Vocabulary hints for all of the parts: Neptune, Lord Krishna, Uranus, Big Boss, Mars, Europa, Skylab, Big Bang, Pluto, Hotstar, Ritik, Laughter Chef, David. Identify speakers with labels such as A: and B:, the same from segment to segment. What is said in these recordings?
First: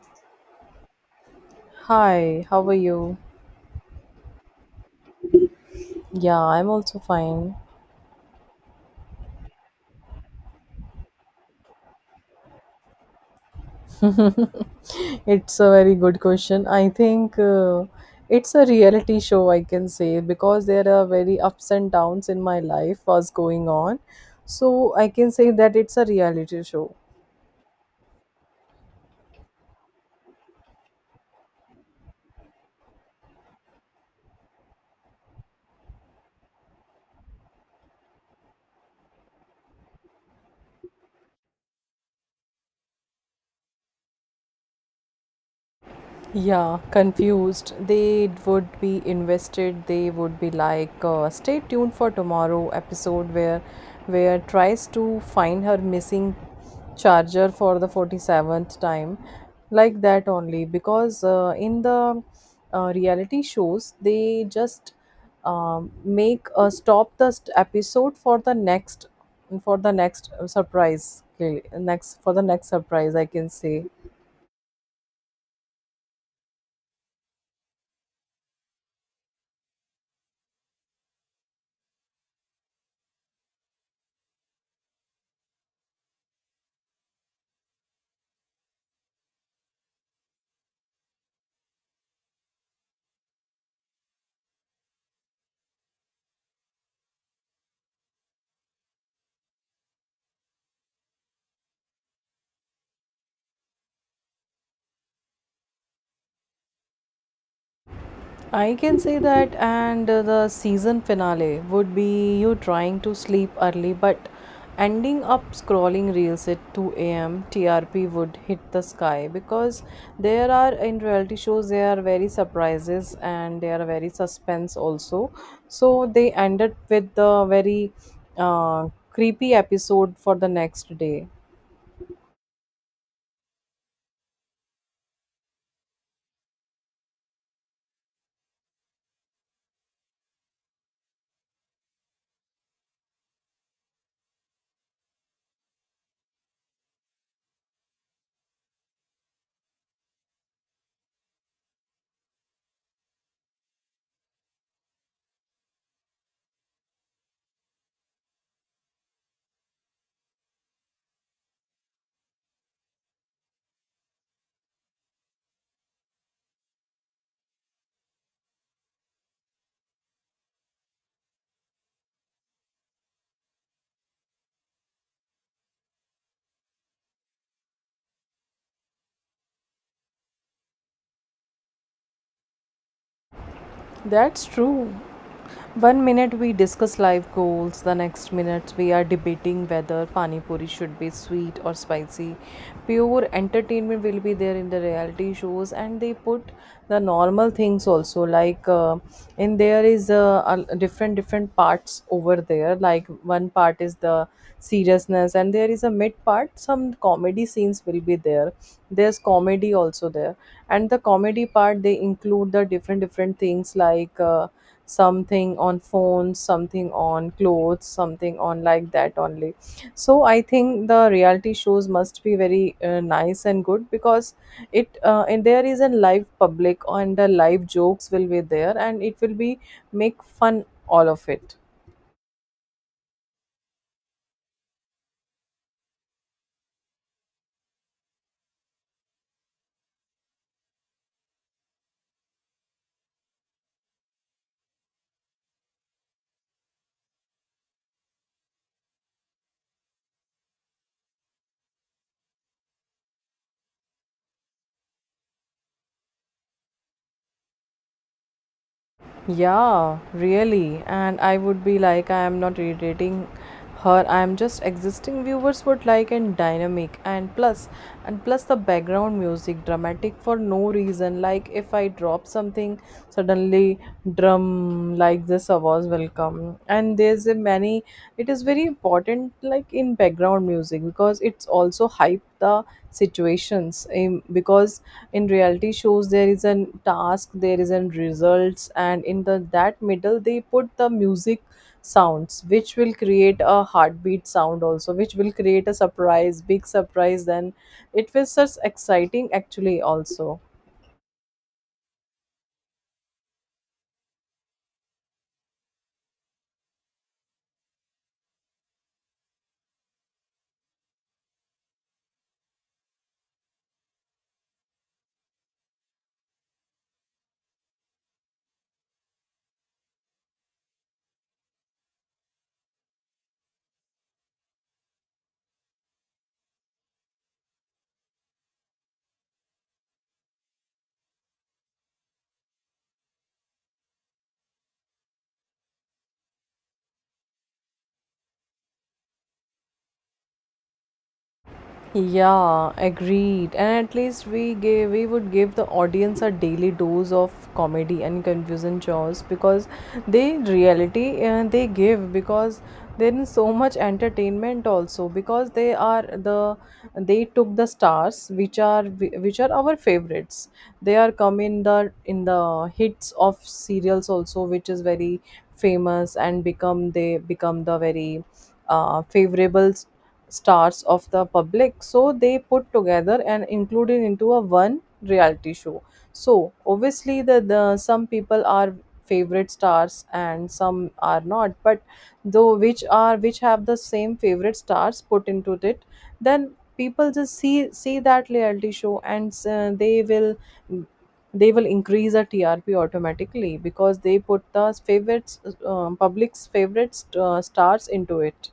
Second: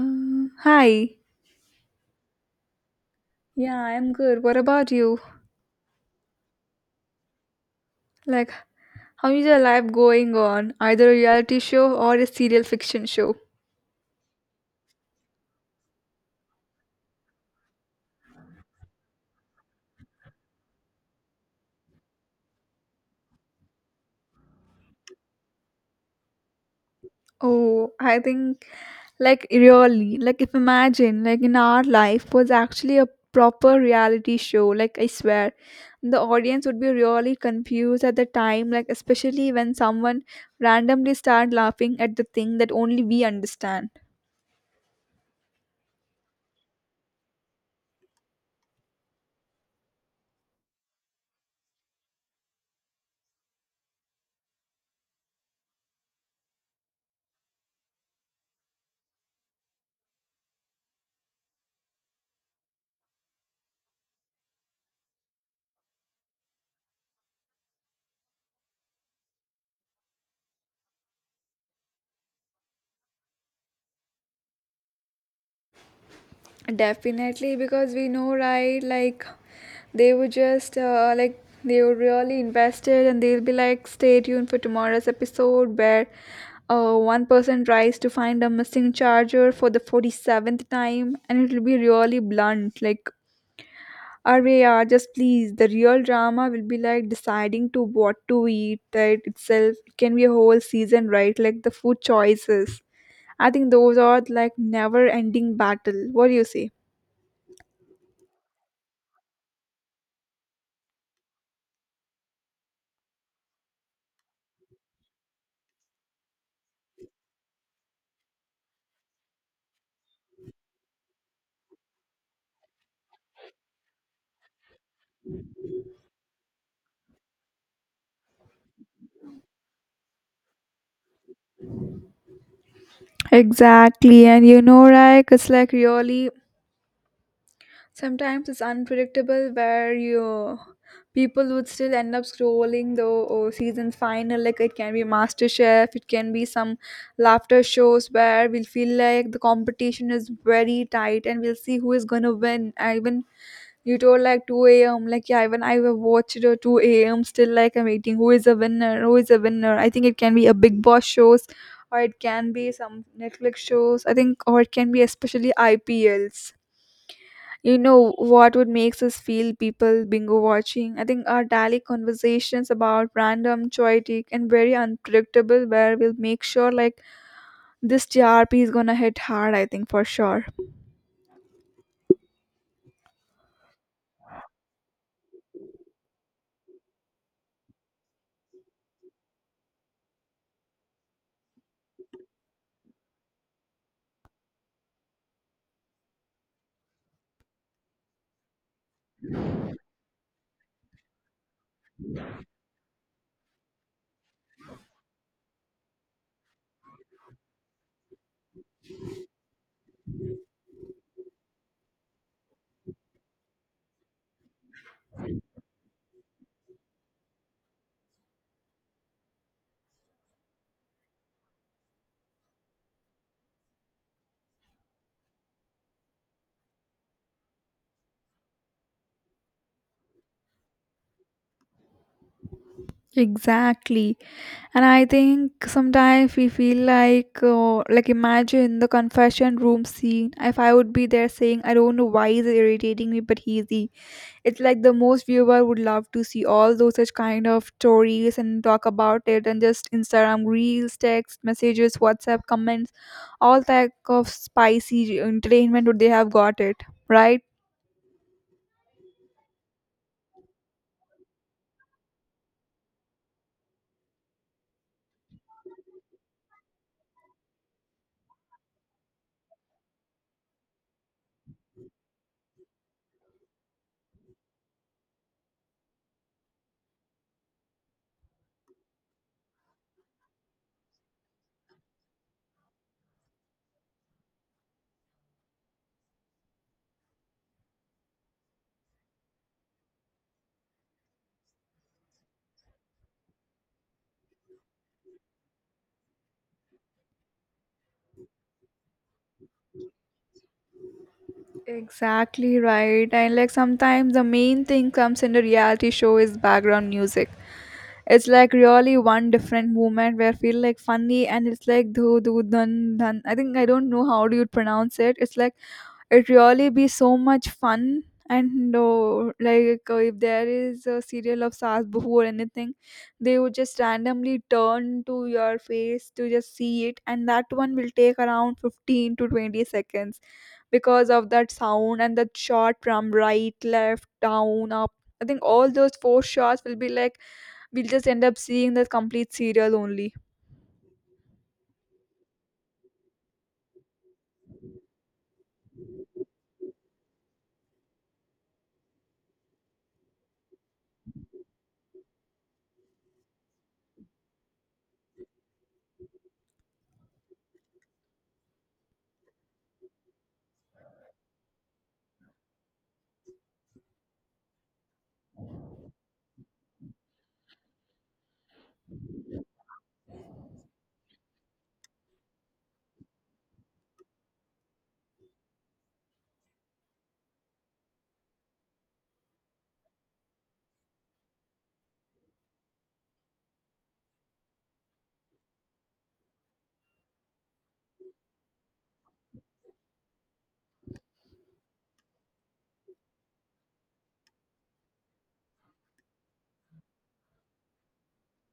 A: Hi.
B: Hi, how are you?
A: Yeah, I'm good. What about you?
B: Yeah, I'm also fine.
A: Like, how is your life going on? Either a reality show or a serial fiction show?
B: It's a very good question. I think it's a reality show, I can say, because there are very ups and downs in my life was going on. So I can say that it's a reality show.
A: Oh, I think, like, really, like, if imagine, like, in our life was actually a proper reality show, like, I swear, the audience would be really confused at the time, like, especially when someone randomly start laughing at the thing that only we understand.
B: Yeah, confused. They would be invested. They would be like, stay tuned for tomorrow episode where tries to find her missing charger for the 47th time. Like that only because in the reality shows they just make a stop the episode for the next surprise next for the next surprise, I can say.
A: Definitely, because we know, right? Like, they would just, like, they were really invested and they'll be like, stay tuned for tomorrow's episode where one person tries to find a missing charger for the 47th time and it'll be really blunt. Like, Array, yeah, just please. The real drama will be like deciding to what to eat that itself can be a whole season, right? Like, the food choices. I think those are like never ending battle. What do you say?
B: That, and the season finale would be you trying to sleep early but ending up scrolling reels at 2 a.m. TRP would hit the sky because there are in reality shows there are very surprises and there are very suspense also. So they ended with the very creepy episode for the next day.
A: Exactly, and you know, like it's like really sometimes it's unpredictable where you people would still end up scrolling the oh, season final. Like it can be Master Chef, it can be some laughter shows where we'll feel like the competition is very tight and we'll see who is gonna win. And even you told like 2 a.m. Like yeah, even I have watched it at 2 a.m. Still like I'm waiting. Who is a winner? Who is a winner? I think it can be a Big Boss shows, or it can be some Netflix shows. I think, or it can be especially IPLs. You know what would makes us feel people bingo watching? I think our daily conversations about random, chaotic, and very unpredictable, where we'll make sure like this GRP is gonna hit hard. I think for sure.
B: That's true. One minute we discuss life goals, the next minute we are debating whether pani puri should be sweet or spicy. Pure entertainment will be there in the reality shows, and they put the normal things also like in there is a different different parts over there. Like one part is the seriousness, and there is a mid part. Some comedy scenes will be there. There's comedy also there, and the comedy part they include the different different things like. Something on phones, something on clothes, something on, like that only. So I think the reality shows must be very nice and good because it and there is a live public and the live jokes will be there and it will be make fun all of it.
A: Exactly. And I think sometimes we feel like imagine the confession room scene. If I would be there saying, I don't know why he's irritating me, but he's the. It's like the most viewer would love to see all those such kind of stories and talk about it and just Instagram reels, text messages, WhatsApp comments, all type of spicy entertainment would they have got it, right?
B: Yeah, really. And I would be like, I am not irritating her. I am just existing. Viewers would like and dynamic, and plus the background music dramatic for no reason. Like if I drop something, suddenly drum like this was welcome. And there's a many. It is very important, like in background music, because it's also hype the situations. Because in reality shows there is a task, there is a results, and in the that middle they put the music sounds which will create a heartbeat sound also, which will create a surprise, big surprise, then it was such exciting actually also.
A: Exactly right. And like sometimes the main thing comes in the reality show is background music. It's like really one different movement where I feel like funny and it's like do do dun dun. I think I don't know how do you pronounce it. It's like it really be so much fun and oh, like if there is a serial of Saas Bahu or anything, they would just randomly turn to your face to just see it and that one will take around 15 to 20 seconds because of that sound and that shot from right, left, down, up. I think all those four shots will be like we'll just end up seeing the complete serial only.
B: Yeah, agreed. And at least we would give the audience a daily dose of comedy and confusion chores because they give, because there is so much entertainment also because they are the they took the stars which are our favorites. They are come in the hits of serials also, which is very famous, and become they become the very favorable stars of the public, so they put together and included into a one reality show, so obviously the some people are favorite stars and some are not, but though which have the same favorite stars put into it, then people just see that reality show and they will increase the TRP automatically, because they put the favorites, public's favorite stars into it.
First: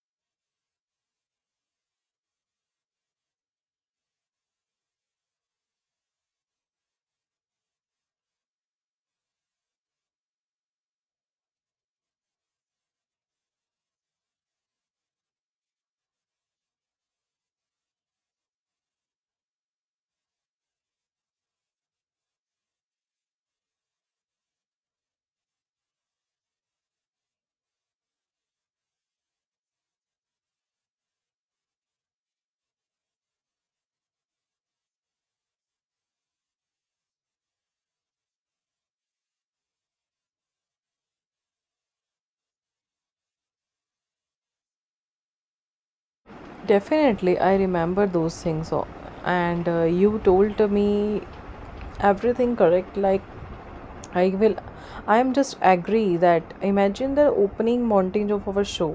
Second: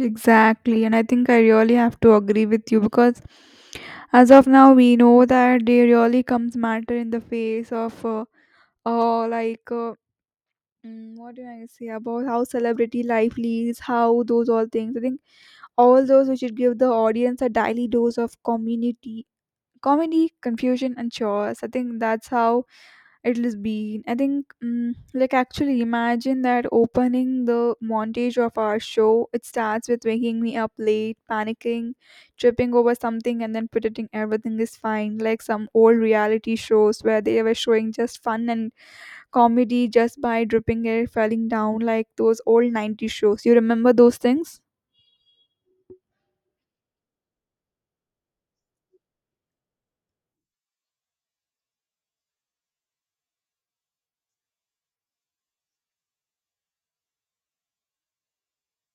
A: Exactly, and I think I really have to agree with you because as of now, we know that they really comes matter in the face of uh like uh, what do I say about how celebrity life leads, how those all things. I think all those we should give the audience a daily dose of community comedy, confusion, and chores. I think that's how it has been. I think, like, actually, imagine that opening the montage of our show. It starts with waking me up late, panicking, tripping over something, and then pretending everything is fine, like some old reality shows where they were showing just fun and comedy just by dripping it, falling down like those old 90's shows. You remember those things?
B: Definitely, I remember those things. And you told me everything correct. Like, I will, I am just agree that imagine the opening montage of our show.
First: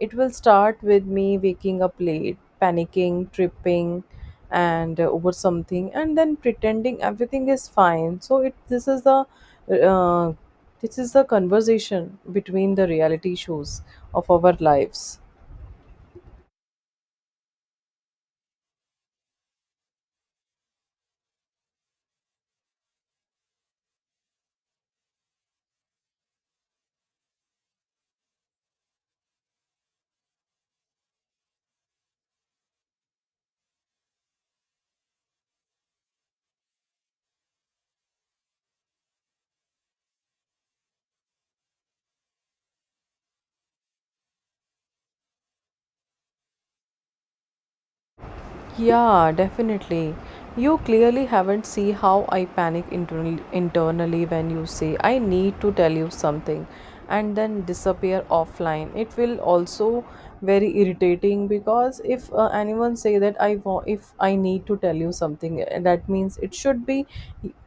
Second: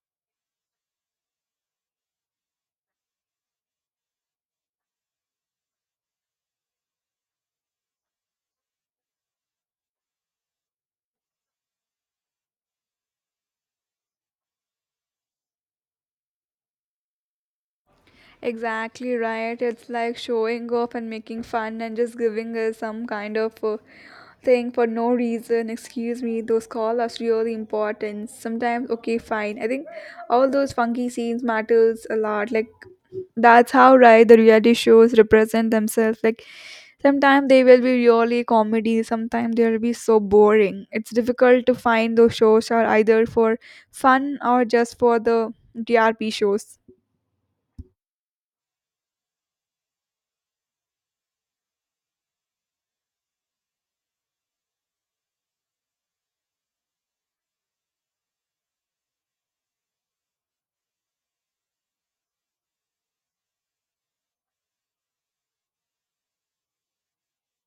B: It will start with me waking up late, panicking, tripping, and over something, and then pretending everything is fine. So it uh, this is the conversation between the reality shows of our lives.
A: Exactly right. It's like showing off and making fun and just giving us some kind of thing for no reason, excuse me, those calls are really important sometimes. Okay, fine, I think all those funky scenes matters a lot, like that's how right the reality shows represent themselves. Like sometimes they will be really comedy, sometimes they'll be so boring, it's difficult to find those shows are either for fun or just for the drp shows.
B: Yeah, definitely. You clearly haven't see how I panic internally when you say I need to tell you something and then disappear offline. It will also very irritating because if anyone say that I want if I need to tell you something, that means it should be,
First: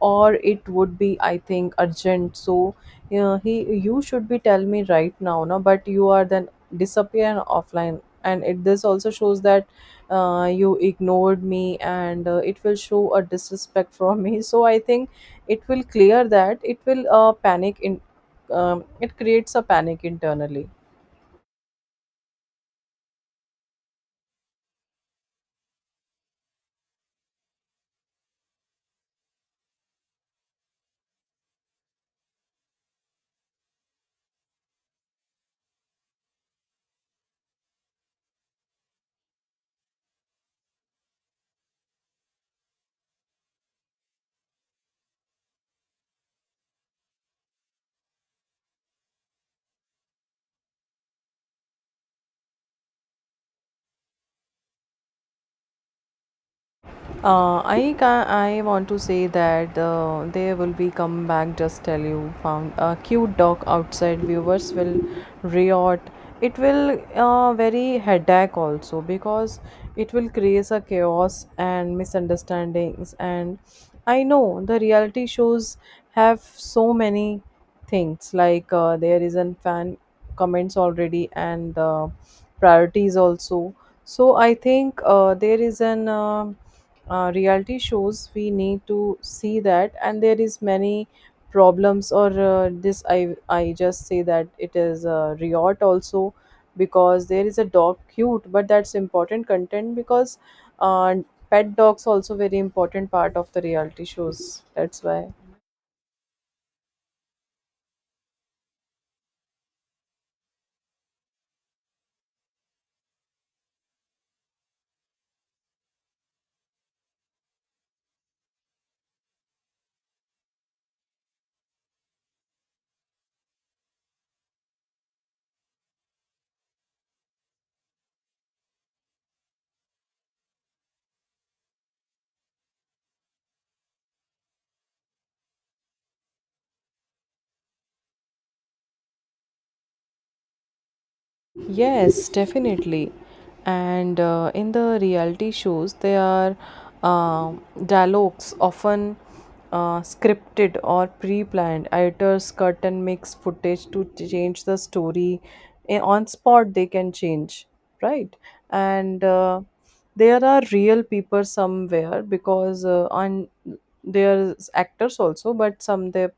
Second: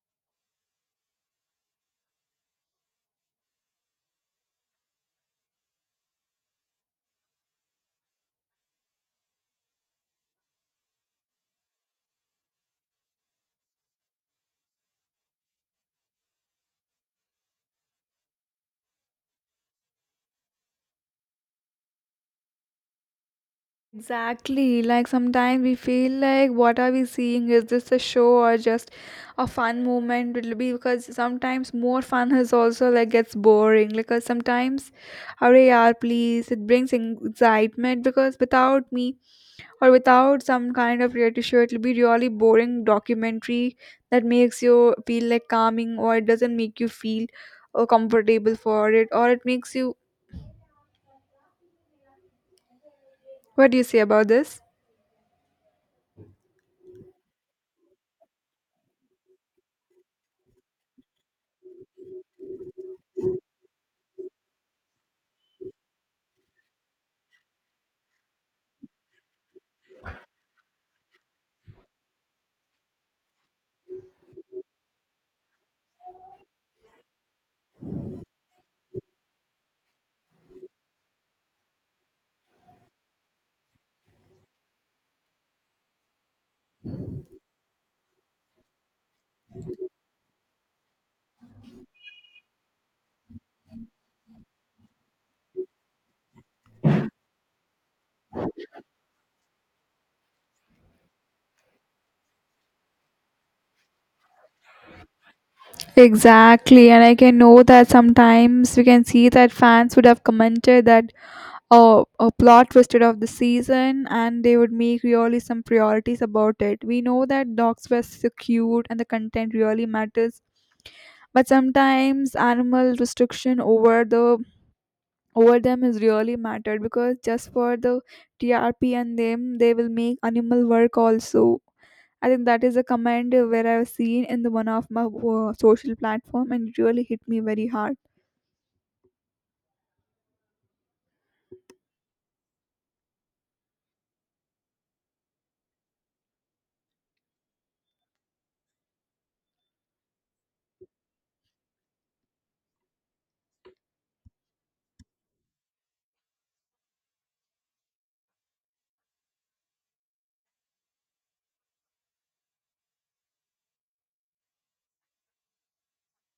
B: or it would be, I think, urgent. So yeah, he you should be tell me right now, no? But you are then disappear offline and it this also shows that you ignored me, and it will show a disrespect from me. So I think it will clear that it will panic in, it creates a panic internally.
A: Exactly. Like sometimes we feel like what are we seeing? Is this a show or just a fun moment? It'll be because sometimes more fun is also like gets boring. Because sometimes, hurry yaar, please. It brings excitement because without me or without some kind of reality show, it'll be really boring documentary that makes you feel like calming or it doesn't make you feel comfortable for it or it makes you. What do you say about this?
B: I want to say that they will be come back. Just tell you, found a cute dog outside. Viewers will riot. It will very headache also, because it will create a chaos and misunderstandings. And I know the reality shows have so many things, like there is an fan comments already, and priorities also. So I think there is an reality shows we need to see that, and there is many problems or, this I just say that it is a riot also because there is a dog cute, but that's important content, because uh, pet dogs also very important part of the reality shows, that's why.
A: Exactly, and I can know that sometimes we can see that fans would have commented that oh, a plot twisted of the season, and they would make really some priorities about it. We know that dogs were so cute, and the content really matters, but sometimes animal restriction over the over them is really mattered because just for the TRP and them they will make animal work also. I think that is a comment where I've seen in the one of my social platform and it really hit me very hard.
B: Yes, definitely. And in the reality shows, there are um dialogues often scripted or pre planned. Editors cut and mix footage to change the story. On spot, they can change, right? And there are real people somewhere, because on there's actors also,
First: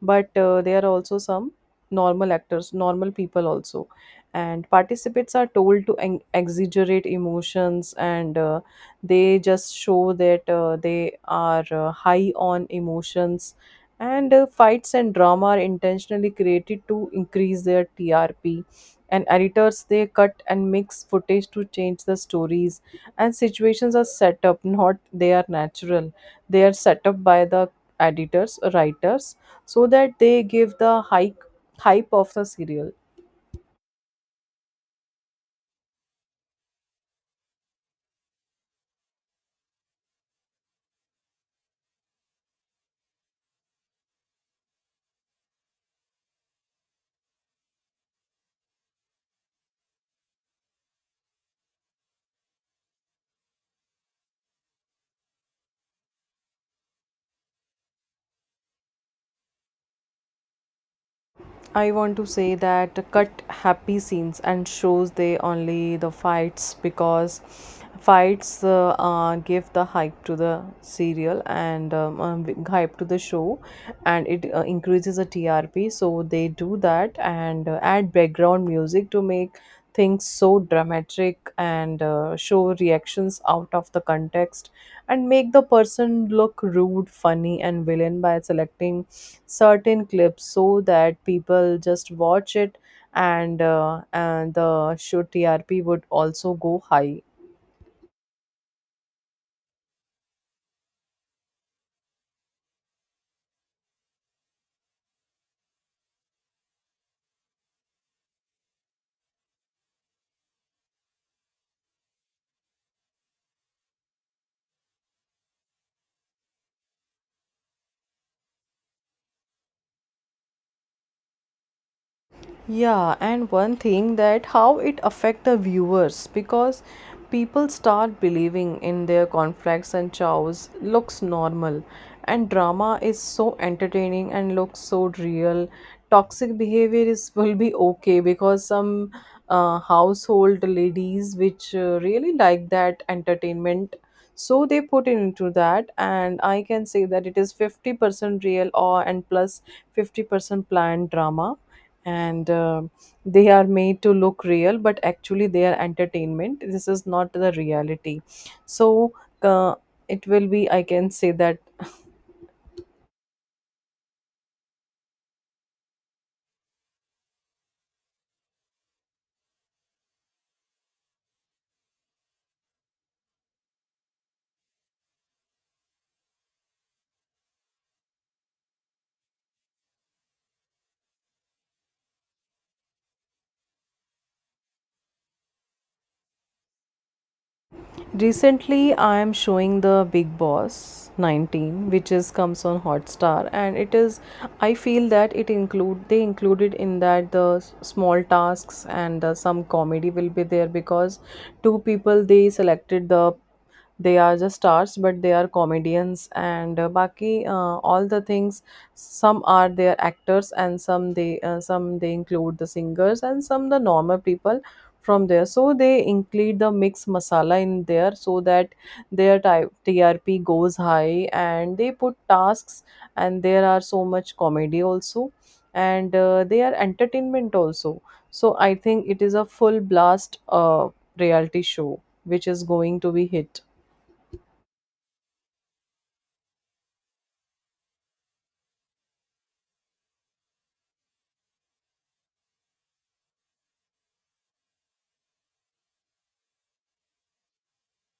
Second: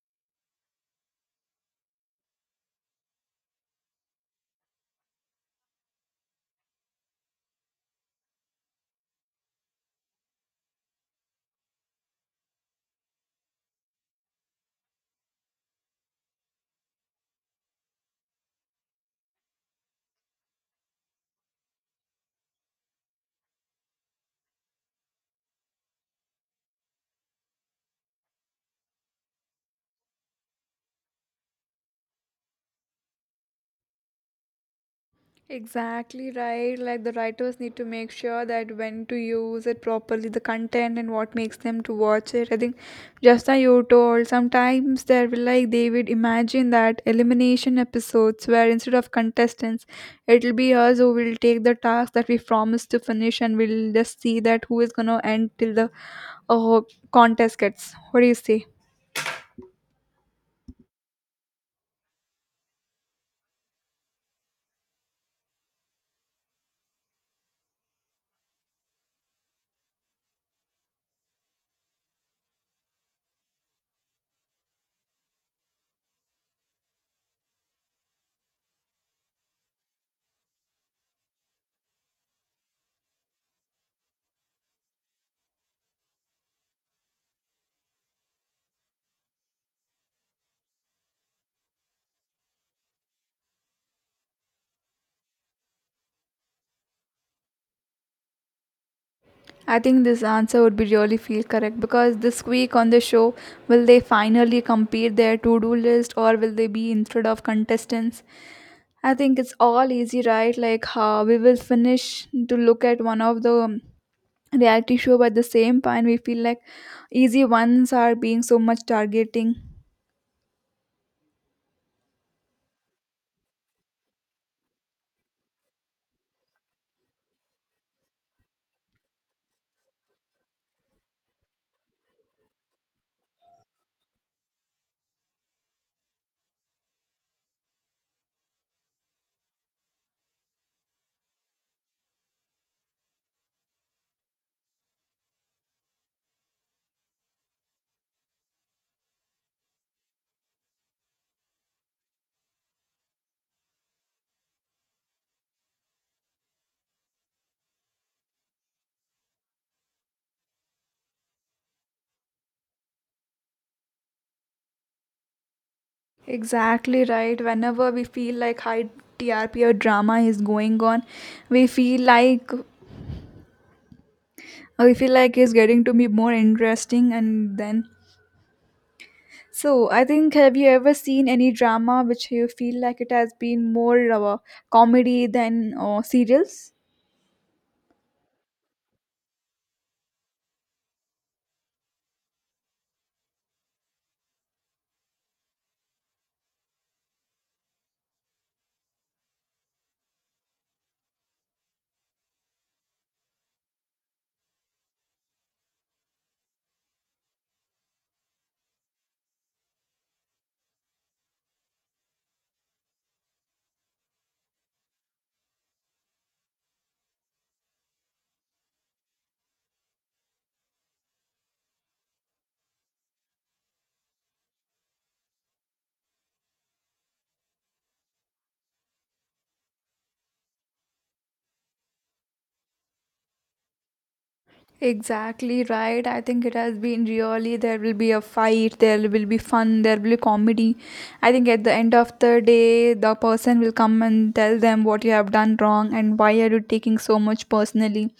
B: but there are also some normal actors, normal people also, and participants are told to exaggerate emotions, and they just show that they are high on emotions, and fights and drama are intentionally created to increase their TRP, and editors they cut and mix footage to change the stories, and situations are set up, not they are natural. They are set up by the editors, writers, so that they give the hype, hype of the serial.
A: Exactly right. Like the writers need to make sure that when to use it properly, the content and what makes them to watch it. I think just as you told, sometimes there will like they would imagine that elimination episodes where instead of contestants, it'll be us who will take the task that we promised to finish and we'll just see that who is gonna end till the uh, contest gets. What do you say?
B: I want to say that cut happy scenes and shows, they only the fights, because fights give the hype to the serial, and hype to the show, and it increases the TRP, so they do that, and add background music to make things so dramatic, and show reactions out of the context, and make the person look rude, funny, and villain by selecting certain clips so that people just watch it and the show TRP would also go high.
A: I think this answer would be really feel correct because this week on the show, will they finally complete their to do list or will they be instead of contestants? I think it's all easy, right? Like how we will finish to look at one of the reality show, but at the same point, we feel like easy ones are being so much targeting.
B: Yeah, and one thing, that how it affect the viewers, because people start believing in their conflicts and chows, looks normal, and drama is so entertaining and looks so real. Toxic behavior is will be okay, because some household ladies which really like that entertainment, so they put it into that, and I can say that it is 50% real or and 50% planned drama, and they are made to look real, but actually they are entertainment, this is not the reality, so uh, it will be, I can say that.
A: Exactly right. Whenever we feel like high TRP or drama is going on, we feel like we feel like it's getting to be more interesting, and then So, I think have you ever seen any drama which you feel like it has been more of a comedy than serials?
B: Recently I am showing the Big Boss 19, which is comes on Hotstar, and it is I feel that it include they included in that the small tasks, and some comedy will be there, because two people they selected the they are just stars, but they are comedians, and baki all the things, some are their actors, and some they include the singers, and some the normal people from there, so they include the mixed masala in there, so that their type TRP goes high, and they put tasks, and there are so much comedy also, and they are entertainment also, so I think it is a full blast reality show which is going to be hit.
A: Exactly right. I think it has been really there will be a fight, there will be fun, there will be comedy. I think at the end of the day, the person will come and tell them what you have done wrong and why are you taking so much personally.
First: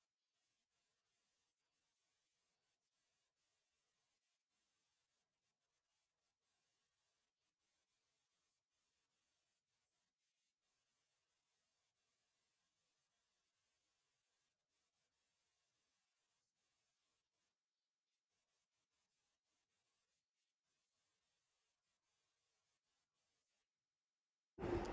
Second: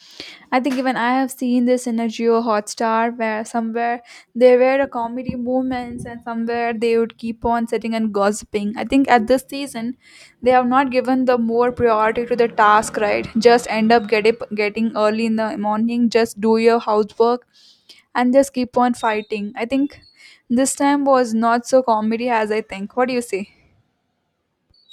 A: I think even I have seen this in a Geo Hotstar where somewhere there were a comedy moments and somewhere they would keep on sitting and gossiping. I think at this season they have not given the more priority to the task, right? Just end up get it, getting early in the morning, just do your housework and just keep on fighting. I think this time was not so comedy as I think. What do you say?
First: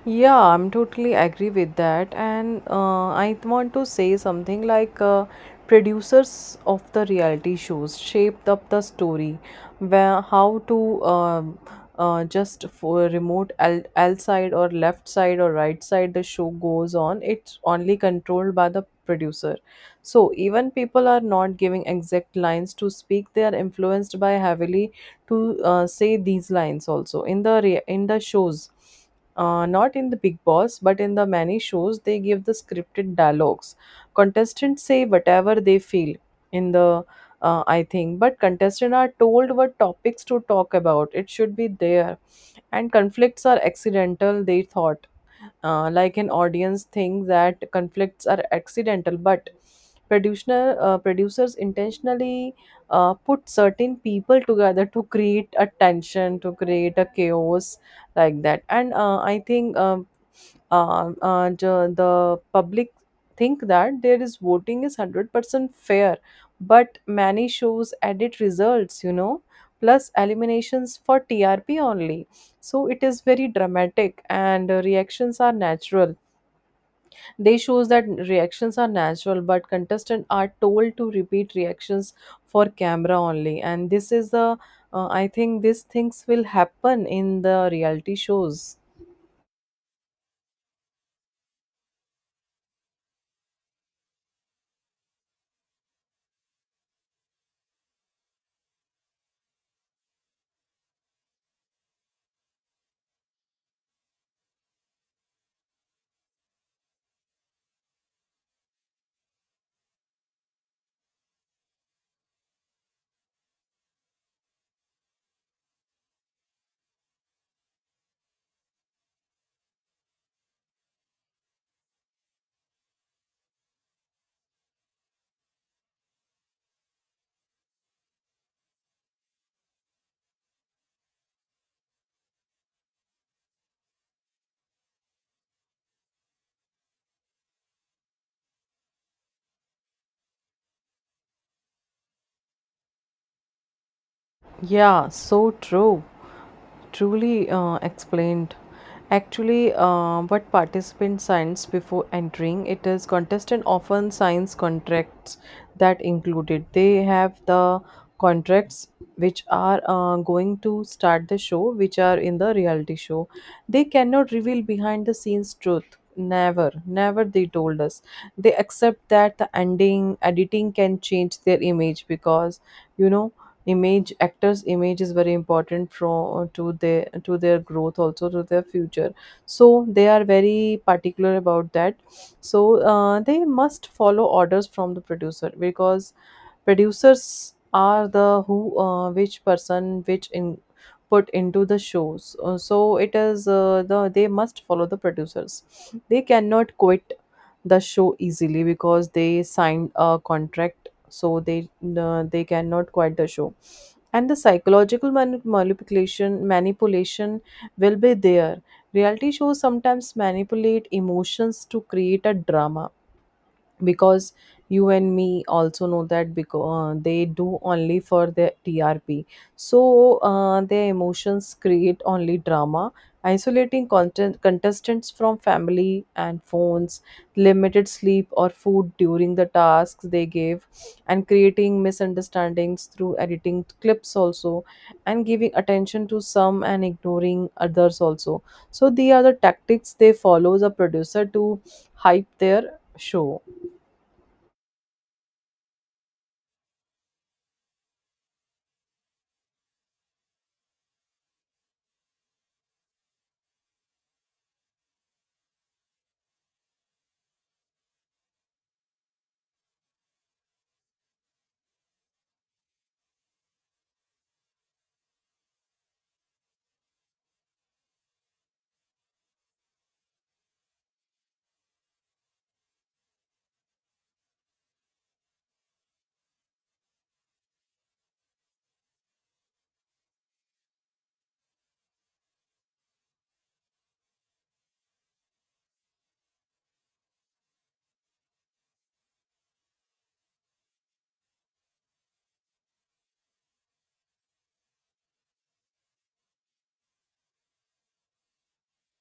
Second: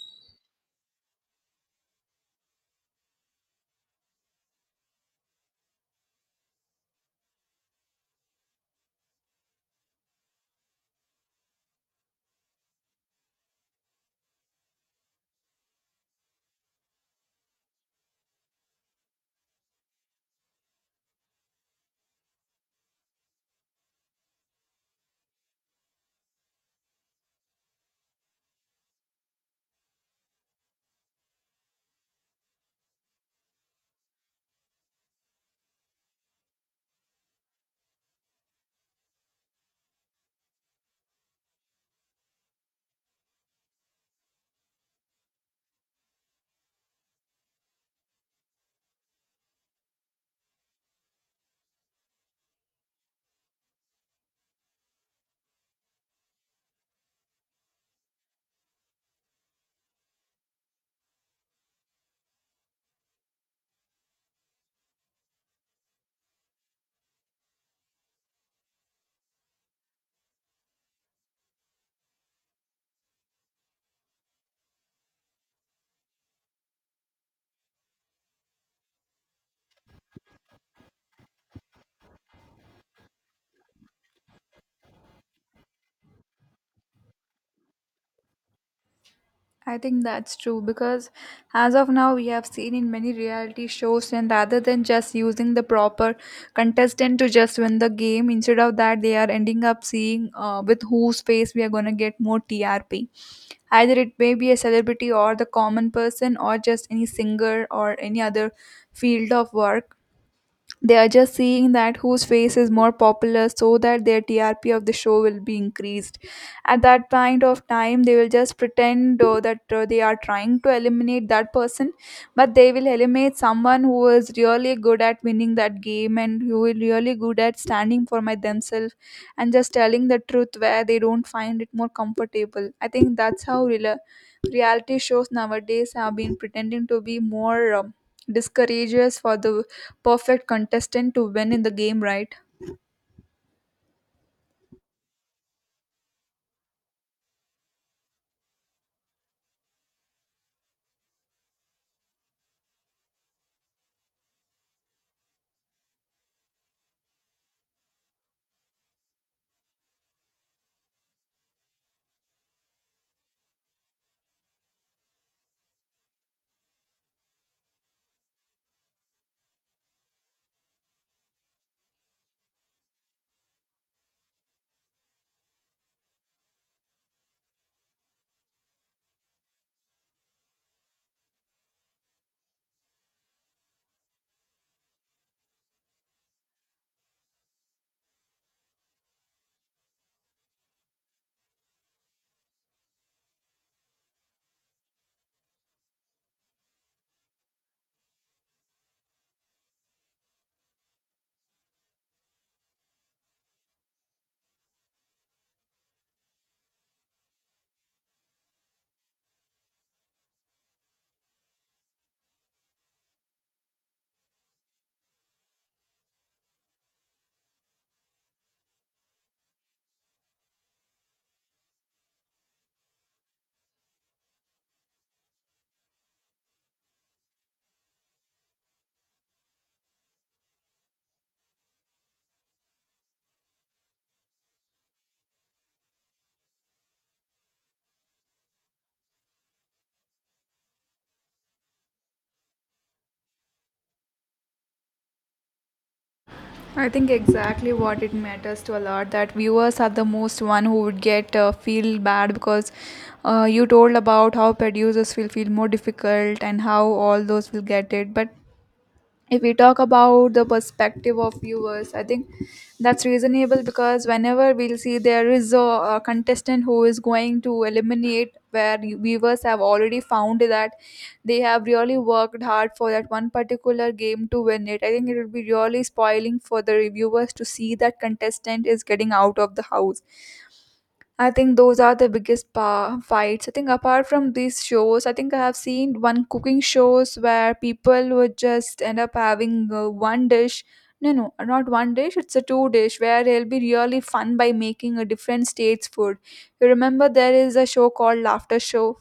B: Yeah, I'm totally agree with that. And I want to say something, like producers of the reality shows shaped up the story, where how to just for remote, L side, or left side, or right side the show goes on. It's only controlled by the producer. So even people are not giving exact lines to speak. They are influenced by heavily to say these lines also in the in the shows, not in the Big Boss, but in the many shows they give the scripted dialogues. Contestants say whatever they feel in the I think, but contestants are told what topics to talk about. It should be there, and conflicts are accidental. They thought like an audience think that conflicts are accidental, but producer, producers intentionally put certain people together to create a tension, to create a chaos like that. And I think the public think that there is voting is 100% fair, but many shows edit results, plus eliminations for trp only. So it is very dramatic and reactions are natural. They shows that reactions are natural, but contestants are told to repeat reactions for camera only, and this is the— I think these things will happen in the reality shows.
A: I think that's true because as of now, we have seen in many reality shows, and rather than just using the proper contestant to just win the game, instead of that, they are ending up seeing with whose face we are going to get more TRP. Either it may be a celebrity or the common person, or just any singer or any other field of work. They are just seeing that whose face is more popular so that their TRP of the show will be increased. At that point of time, they will just pretend that they are trying to eliminate that person, but they will eliminate someone who is really good at winning that game and who is really good at standing for my themselves and just telling the truth where they don't find it more comfortable. I think that's how reality shows nowadays have been pretending to be more discourageous for the perfect contestant to win in the game, right?
B: Yeah, so true. Truly explained. Actually, what participants signs before entering it is contestant often signs contracts that included. They have the contracts which are going to start the show, which are in the reality show. They cannot reveal behind the scenes truth. Never, never they told us. They accept that the ending, editing can change their image, because you know image, actors image is very important from to their, to their growth also, to their future. So they are very particular about that. So they must follow orders from the producer, because producers are the who which person which in put into the shows. So it is the they must follow the producers. They cannot quit the show easily because they signed a contract, so they cannot quit the show. And the psychological manipulation manipulation will be there. Reality shows sometimes manipulate emotions to create a drama, because you and me also know that because they do only for the TRP. So their emotions create only drama, isolating contestants from family and phones, limited sleep or food during the tasks they gave, and creating misunderstandings through editing clips also, and giving attention to some and ignoring others also. So these are the tactics they follow as producer to hype their show.
A: I think exactly what it matters to a lot that viewers are the most one who would get feel bad because you told about how producers will feel more difficult and how all those will get it, but if we talk about the perspective of viewers, I think that's reasonable because whenever we'll see there is a contestant who is going to eliminate where viewers have already found that they have really worked hard for that one particular game to win it, I think it would be really spoiling for the reviewers to see that contestant is getting out of the house. I think those are the biggest fights. I think apart from these shows, I think I have seen one cooking shows where people would just end up having one dish. No, no, not one dish. It's a two dish where it'll be really fun by making a different state's food. You remember there is a show called Laughter Show.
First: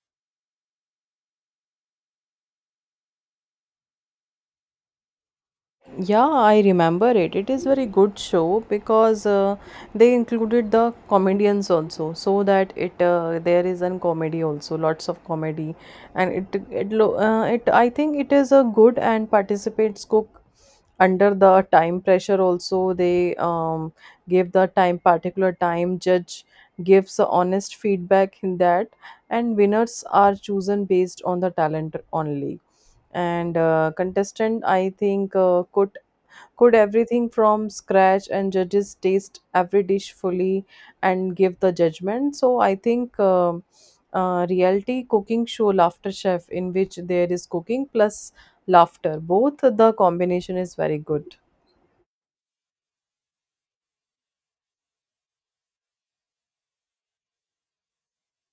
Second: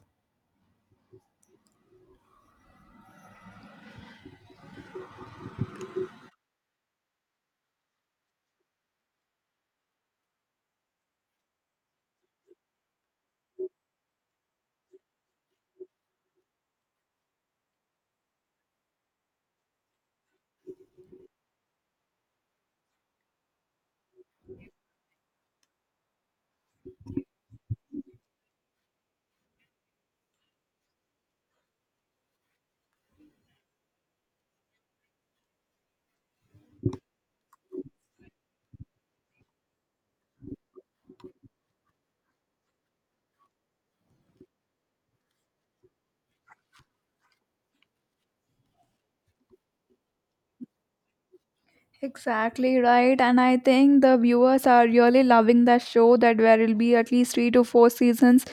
B: Yeah, I remember it. It is very good show because they included the comedians also, so that it— there is an comedy also, lots of comedy, and it I think it is a good, and participants cook under the time pressure also. They give the time, particular time. Judge gives a honest feedback in that, and winners are chosen based on the talent only. And contestant I think could cooked everything from scratch, and judges taste every dish fully and give the judgment. So I think reality cooking show laughter chef, in which there is cooking plus laughter, both the combination is very good.
A: Exactly right, and I think the viewers are really loving the show. That there will be at least three to four seasons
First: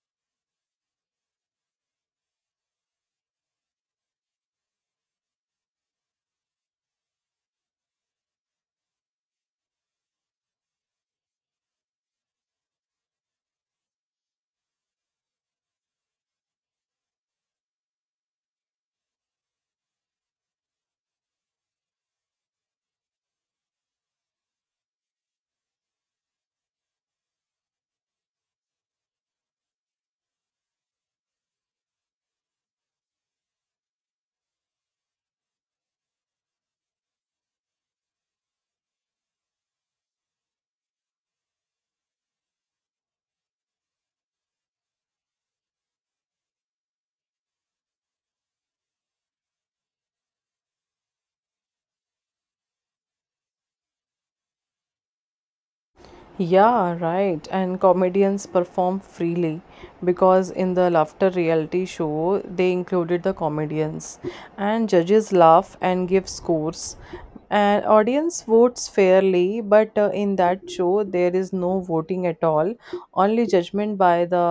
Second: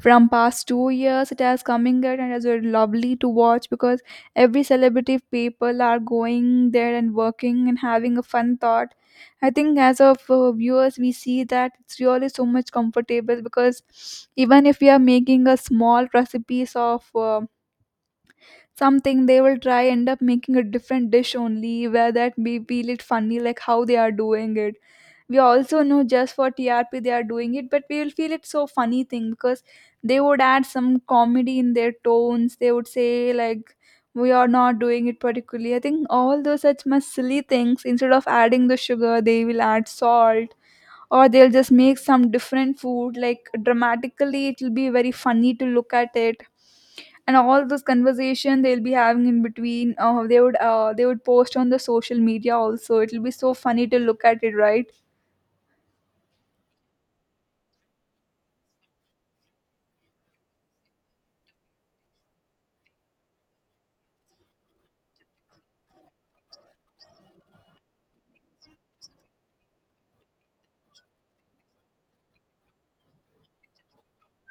A: from past 2 years. It has coming out and it is very lovely to watch because every celebrity people are going there and working and having a fun thought. I think as of viewers, we see that it's really so much comfortable because even if we are making a small recipes of something they will try end up making a different dish only where that we feel it funny like how they are doing it. We also know just for trp they are doing it, but we will feel it so funny thing because they would add some comedy in their tones. They would say like we are not doing it particularly. I think all those such much silly things, instead of adding the sugar they will add salt, or they'll just make some different food like dramatically. It will be very funny to look at it, and all those conversation they'll be having in between they would post on the social media also. It'll be so funny to look at it, right?
B: Yeah, right, and comedians perform freely, because in the laughter reality show they included the comedians, and judges laugh and give scores. And audience votes fairly, but in that show, there is no voting at all. Only judgment by the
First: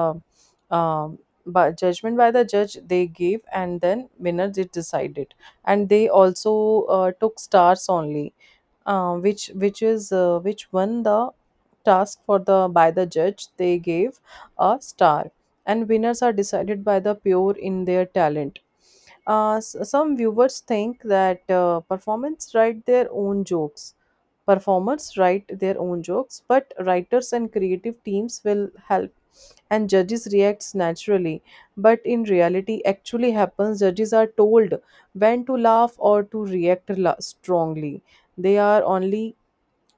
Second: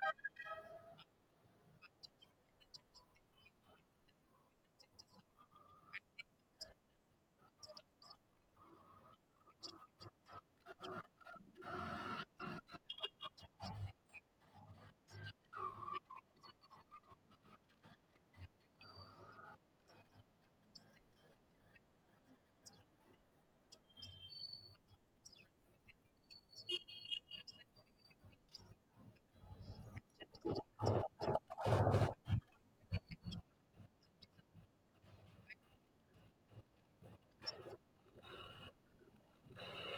B: um, by judgment by the judge they give, and then winners it decided. And they also took stars only, which is which won the task for the by the judge. They gave a star, and winners are decided by the pure in their talent. Some viewers think that performers write their own jokes. Performers write their own jokes, but writers and creative teams will help, and judges reacts naturally, but in reality actually happens judges are told when to laugh or to react strongly. They are only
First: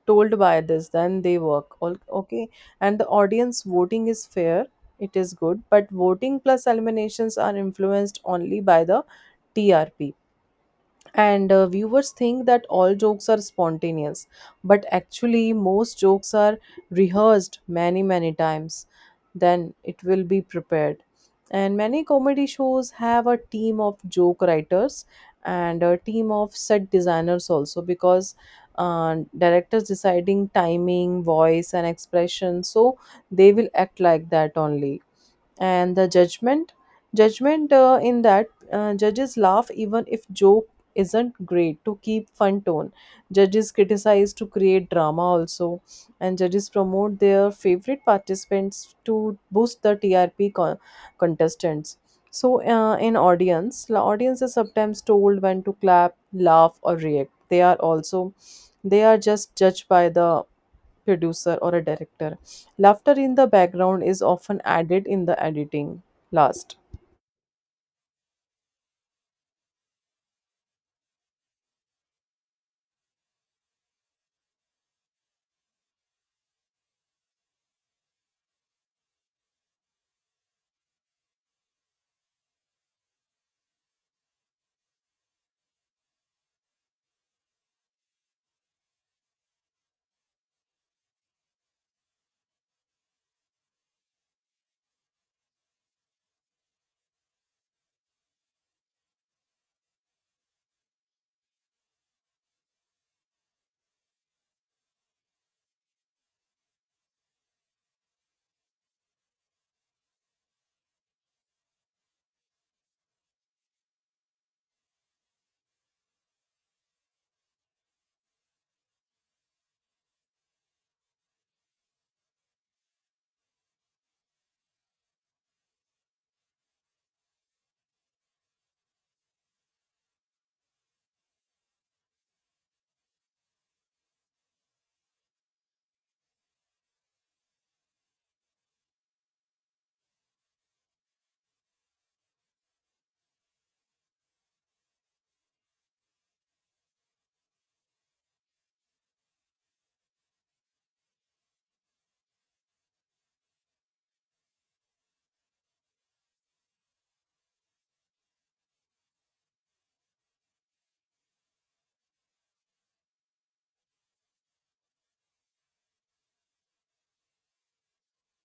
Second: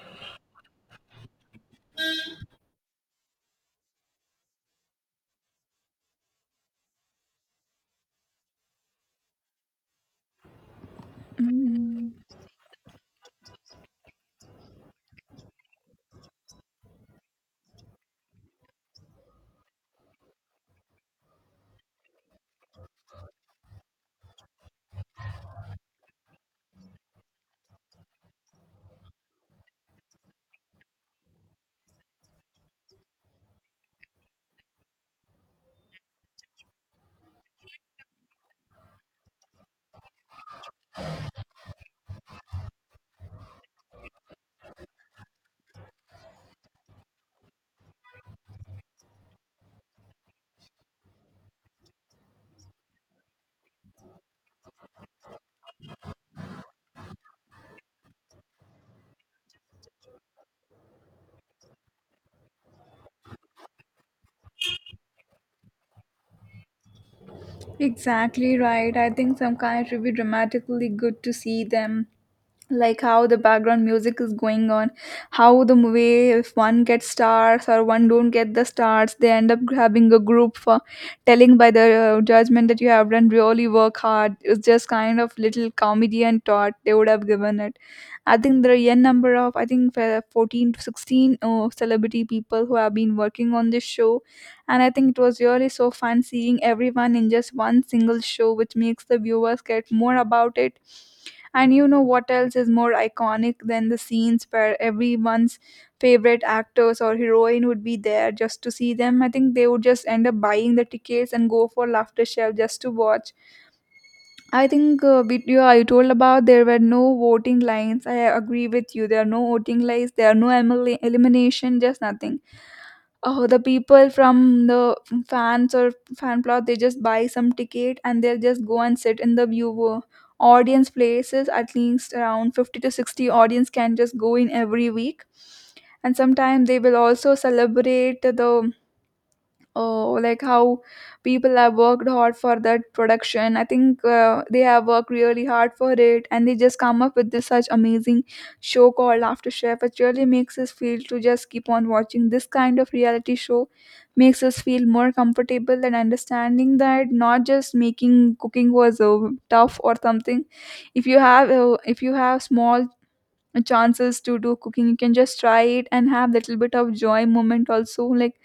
B: told by others, then they work. Okay, and the audience voting is fair, it is good, but voting plus eliminations are influenced only by the TRP. And viewers
A: Mm,
B: think that all jokes are spontaneous, but actually most jokes are rehearsed many many times, then it will be prepared. And many comedy shows have a team of joke writers and a team of set designers also, because directors deciding timing voice and expression, so they will act like that only. And the judgment, in that judges laugh even if joke isn't great, to keep fun tone. Judges criticize to create drama also, and judges promote their favorite participants to boost the trp contestants. So in audience the audience is sometimes told when to clap, laugh or react. They are also, they are just judged by the producer or a director. Laughter in the background is often added in the editing. Last.
A: exactly right. I think some kind it would be dramatically good to see them, like how the background music is going on, how the movie, if one gets stars or one don't get the stars, they end up having a group for telling by the judgment that you have done really work hard. It's just kind of little comedy and thought they would have given it. I think there are a n number of, I think 14 to 16 celebrity people who have been working on this show, and I think it was really so fun seeing everyone in just one single show, which makes the viewers get more about it. And you know what else is more iconic than the scenes where everyone's favorite actors or heroine would be there just to see them? I think they would just end up buying the tickets and go for laughter shelf just to watch. I think video I told about there were no voting lines. I agree with you. There are no voting lines. There are no emil- elimination. Just nothing. Oh, the people from the fans or fan plot, they just buy some ticket and they'll just go and sit in the viewer audience places. At least around 50 to 60 audience can just go in every week, and sometimes they will also celebrate the, oh, like how people have worked hard for that production. I think they have worked really hard for it, and they just come up with this such amazing show called afterchef. It really makes us feel to just keep on watching this kind of reality show. Makes us feel more comfortable and understanding that not just making cooking was tough or something. If you have if you have small chances to do cooking, you can just try it and have little bit of joy moment also. Like,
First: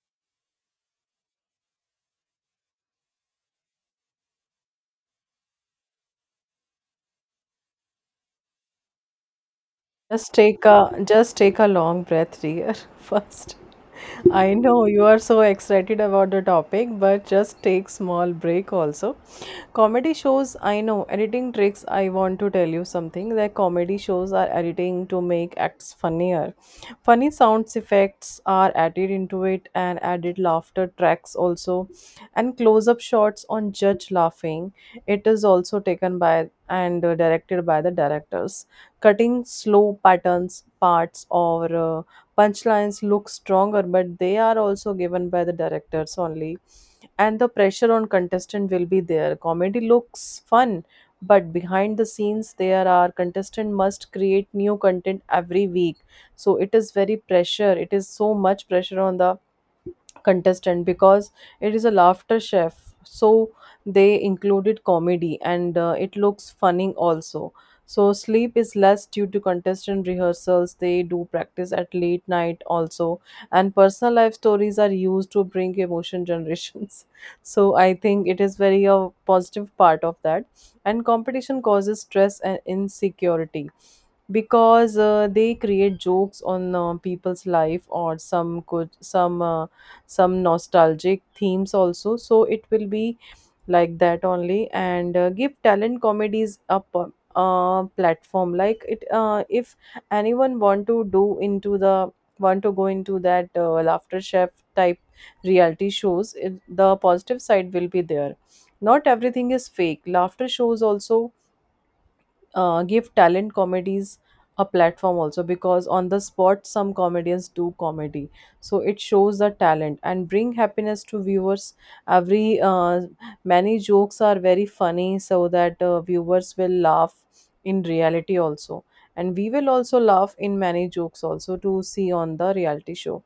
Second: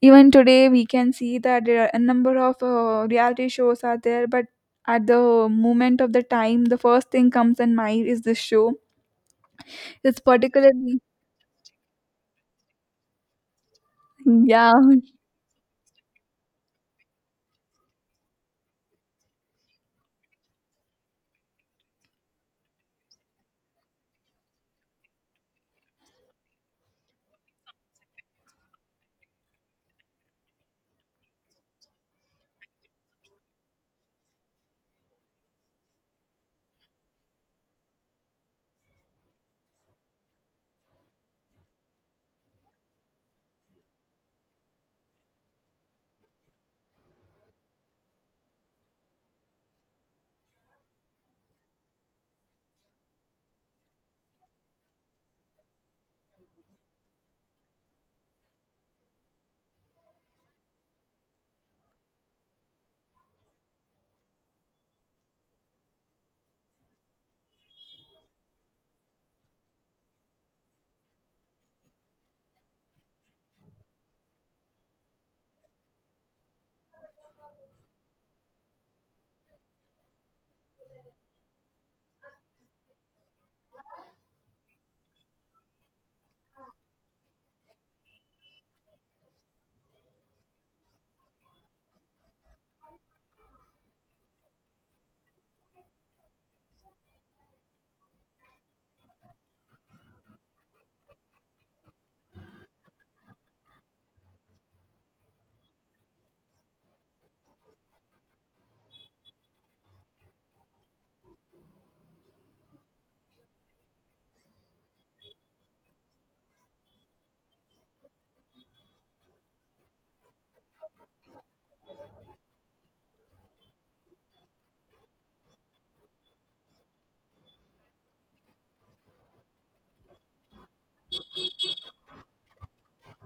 A: even today, we can see that there are a number of reality shows are there, but at the moment of the time, the first thing comes in mind is this show. It's particularly,
B: Just take a long breath here. First, I
A: yeah,
B: know you are so excited about the topic, but just take small break also. Comedy shows, I know editing tricks. I want to tell you something that comedy shows are editing to make acts funnier. Funny sounds effects are added into it, and added laughter tracks also, and close-up shots on judge laughing. It is also taken by and directed by the directors cutting slow patterns parts or punchlines look stronger, but they are also given by the directors only. And the pressure on contestant will be there. Comedy looks fun, but behind the scenes there are contestant must create new content every week, so it is very pressure, it is so much pressure on the contestant, because it is a laughter chef, so they included comedy and it looks funny also. So sleep is less due to contestant rehearsals, they do practice at late night also, and personal life stories are used to bring emotion generations. So I think it is very a positive part of that. And competition causes stress and insecurity, because they create jokes on people's life or some could some nostalgic themes also, so it will be like that only. And give talent comedies a platform. Like it if anyone want to do into the, want to go into that laughter chef type reality shows, it, the positive side will be there. Not everything is fake. Laughter shows also give talent comedies a platform also, because on the spot some comedians do comedy, so it shows the talent and bring happiness to viewers. Every many jokes are very funny so that viewers will laugh in reality also, and we will also laugh in many jokes also to see on the reality show.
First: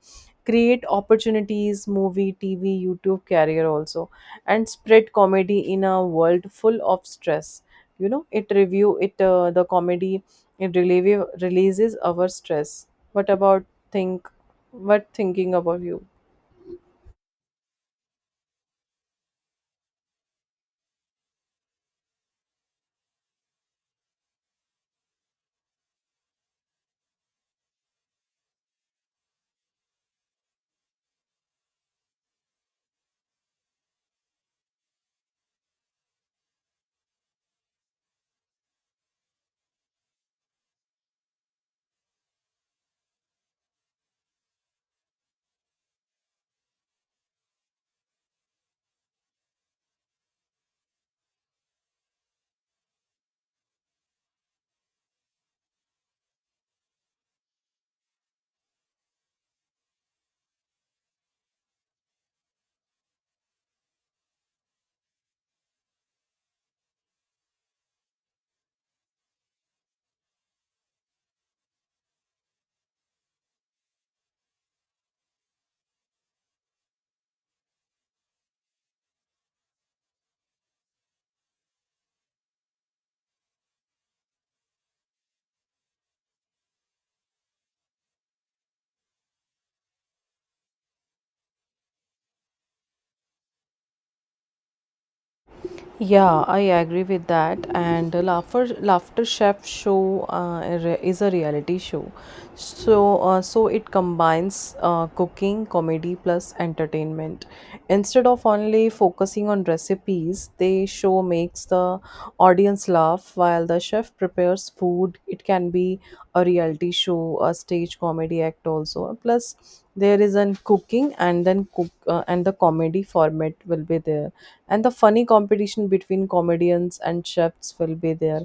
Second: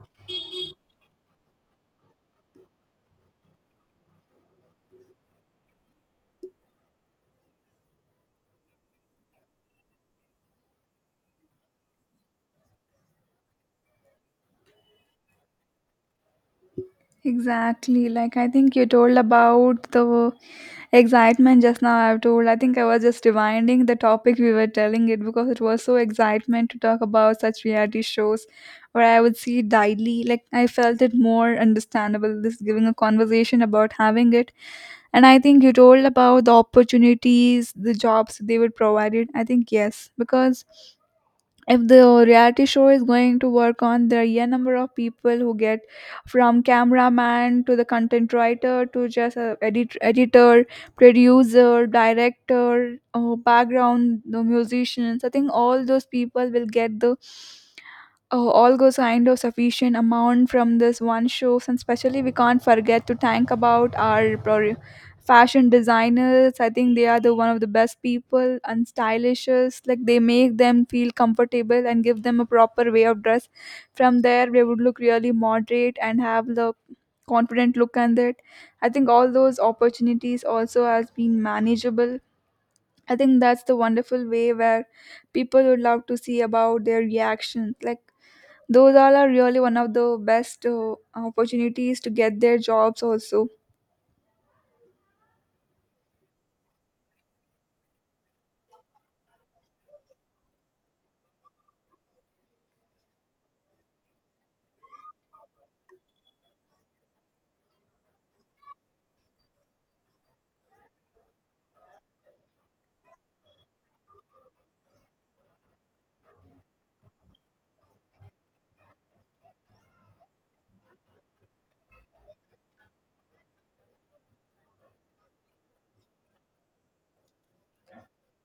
B: Create opportunities, movie, tv, youtube career also, and spread comedy in a world full of stress. You know, it review it, the comedy it releases our stress. What about think, what thinking about you?
A: exactly. Like, I think you told about the excitement just now. I've told. I think I was just rewinding the topic we were telling it because it was so excitement to talk about such reality shows, where I would see it daily. Like, I felt it more understandable. This giving a conversation about having it. And I think you told about the opportunities, the jobs they would provide it. I think yes, because if the reality show is going to work on, there are a number of people who get, from cameraman to the content writer to just a edit- editor, producer, director, background the musicians. I think all those people will get the, oh, all although kind of sufficient amount from this one shows, and especially we can't forget to thank about our pro- fashion designers. I think they are the one of the best people and stylishes. Like, they make them feel comfortable and give them a proper way of dress. From there, they would look really moderate and have the confident look on it. I think all those opportunities also has been manageable. I think that's the wonderful way where people would love to see about their reactions. Like, those all are really one of the best opportunities to get their jobs also.
B: Yeah, I agree with that. And the Laughter Laughter Chef show is a reality show, so so it combines cooking, comedy plus entertainment. Instead of only focusing on recipes, the show makes the audience laugh while the chef prepares food. It can be a reality show, a stage comedy act also. Plus, there is an cooking and then cook and the comedy format will be there, and the funny competition between comedians and chefs will be there.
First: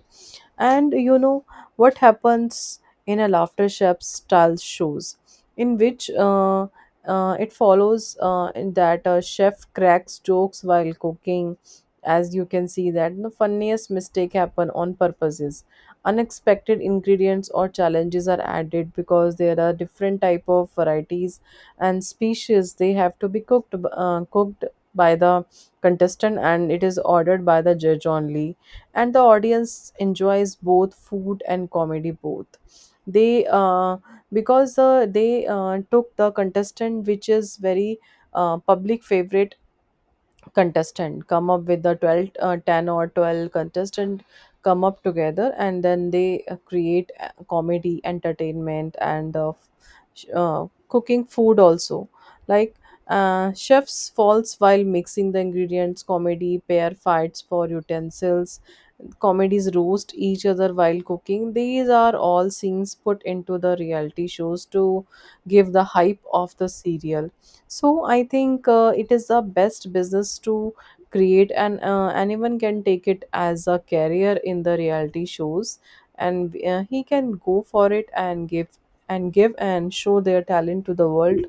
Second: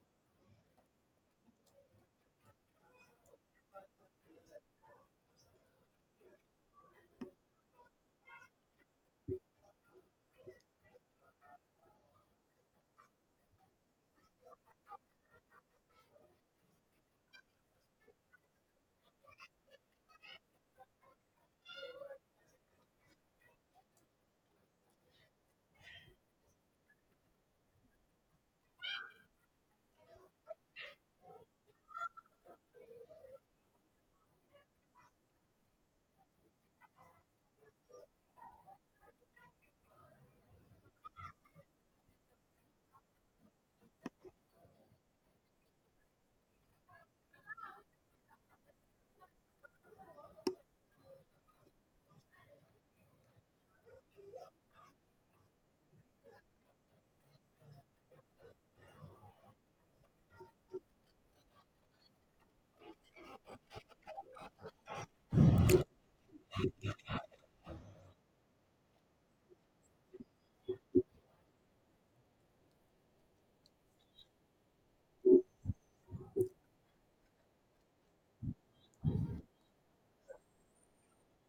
B: And you know what happens in a laughter chef style shows, in which it follows in that a chef cracks jokes while cooking. As you can see that the funniest mistake happen on purposes. Unexpected ingredients or challenges are added because there are different type of varieties and species. They have to be cooked cooked by the contestant, and it is ordered by the judge only. And the audience enjoys both food and comedy both. They because they took the contestant which is very public favorite. Contestant come up with the 12, 10 or 12 contestant come up together, and then they create comedy entertainment and cooking food also. Like chefs falls while mixing the ingredients, comedy pair fights for utensils, comedies roast each other while cooking. These are all scenes put into the reality shows to give the hype of the serial. So I think it is the best business to create, and anyone can take it as a career in the reality shows, and he can go for it and give and show their talent to the world.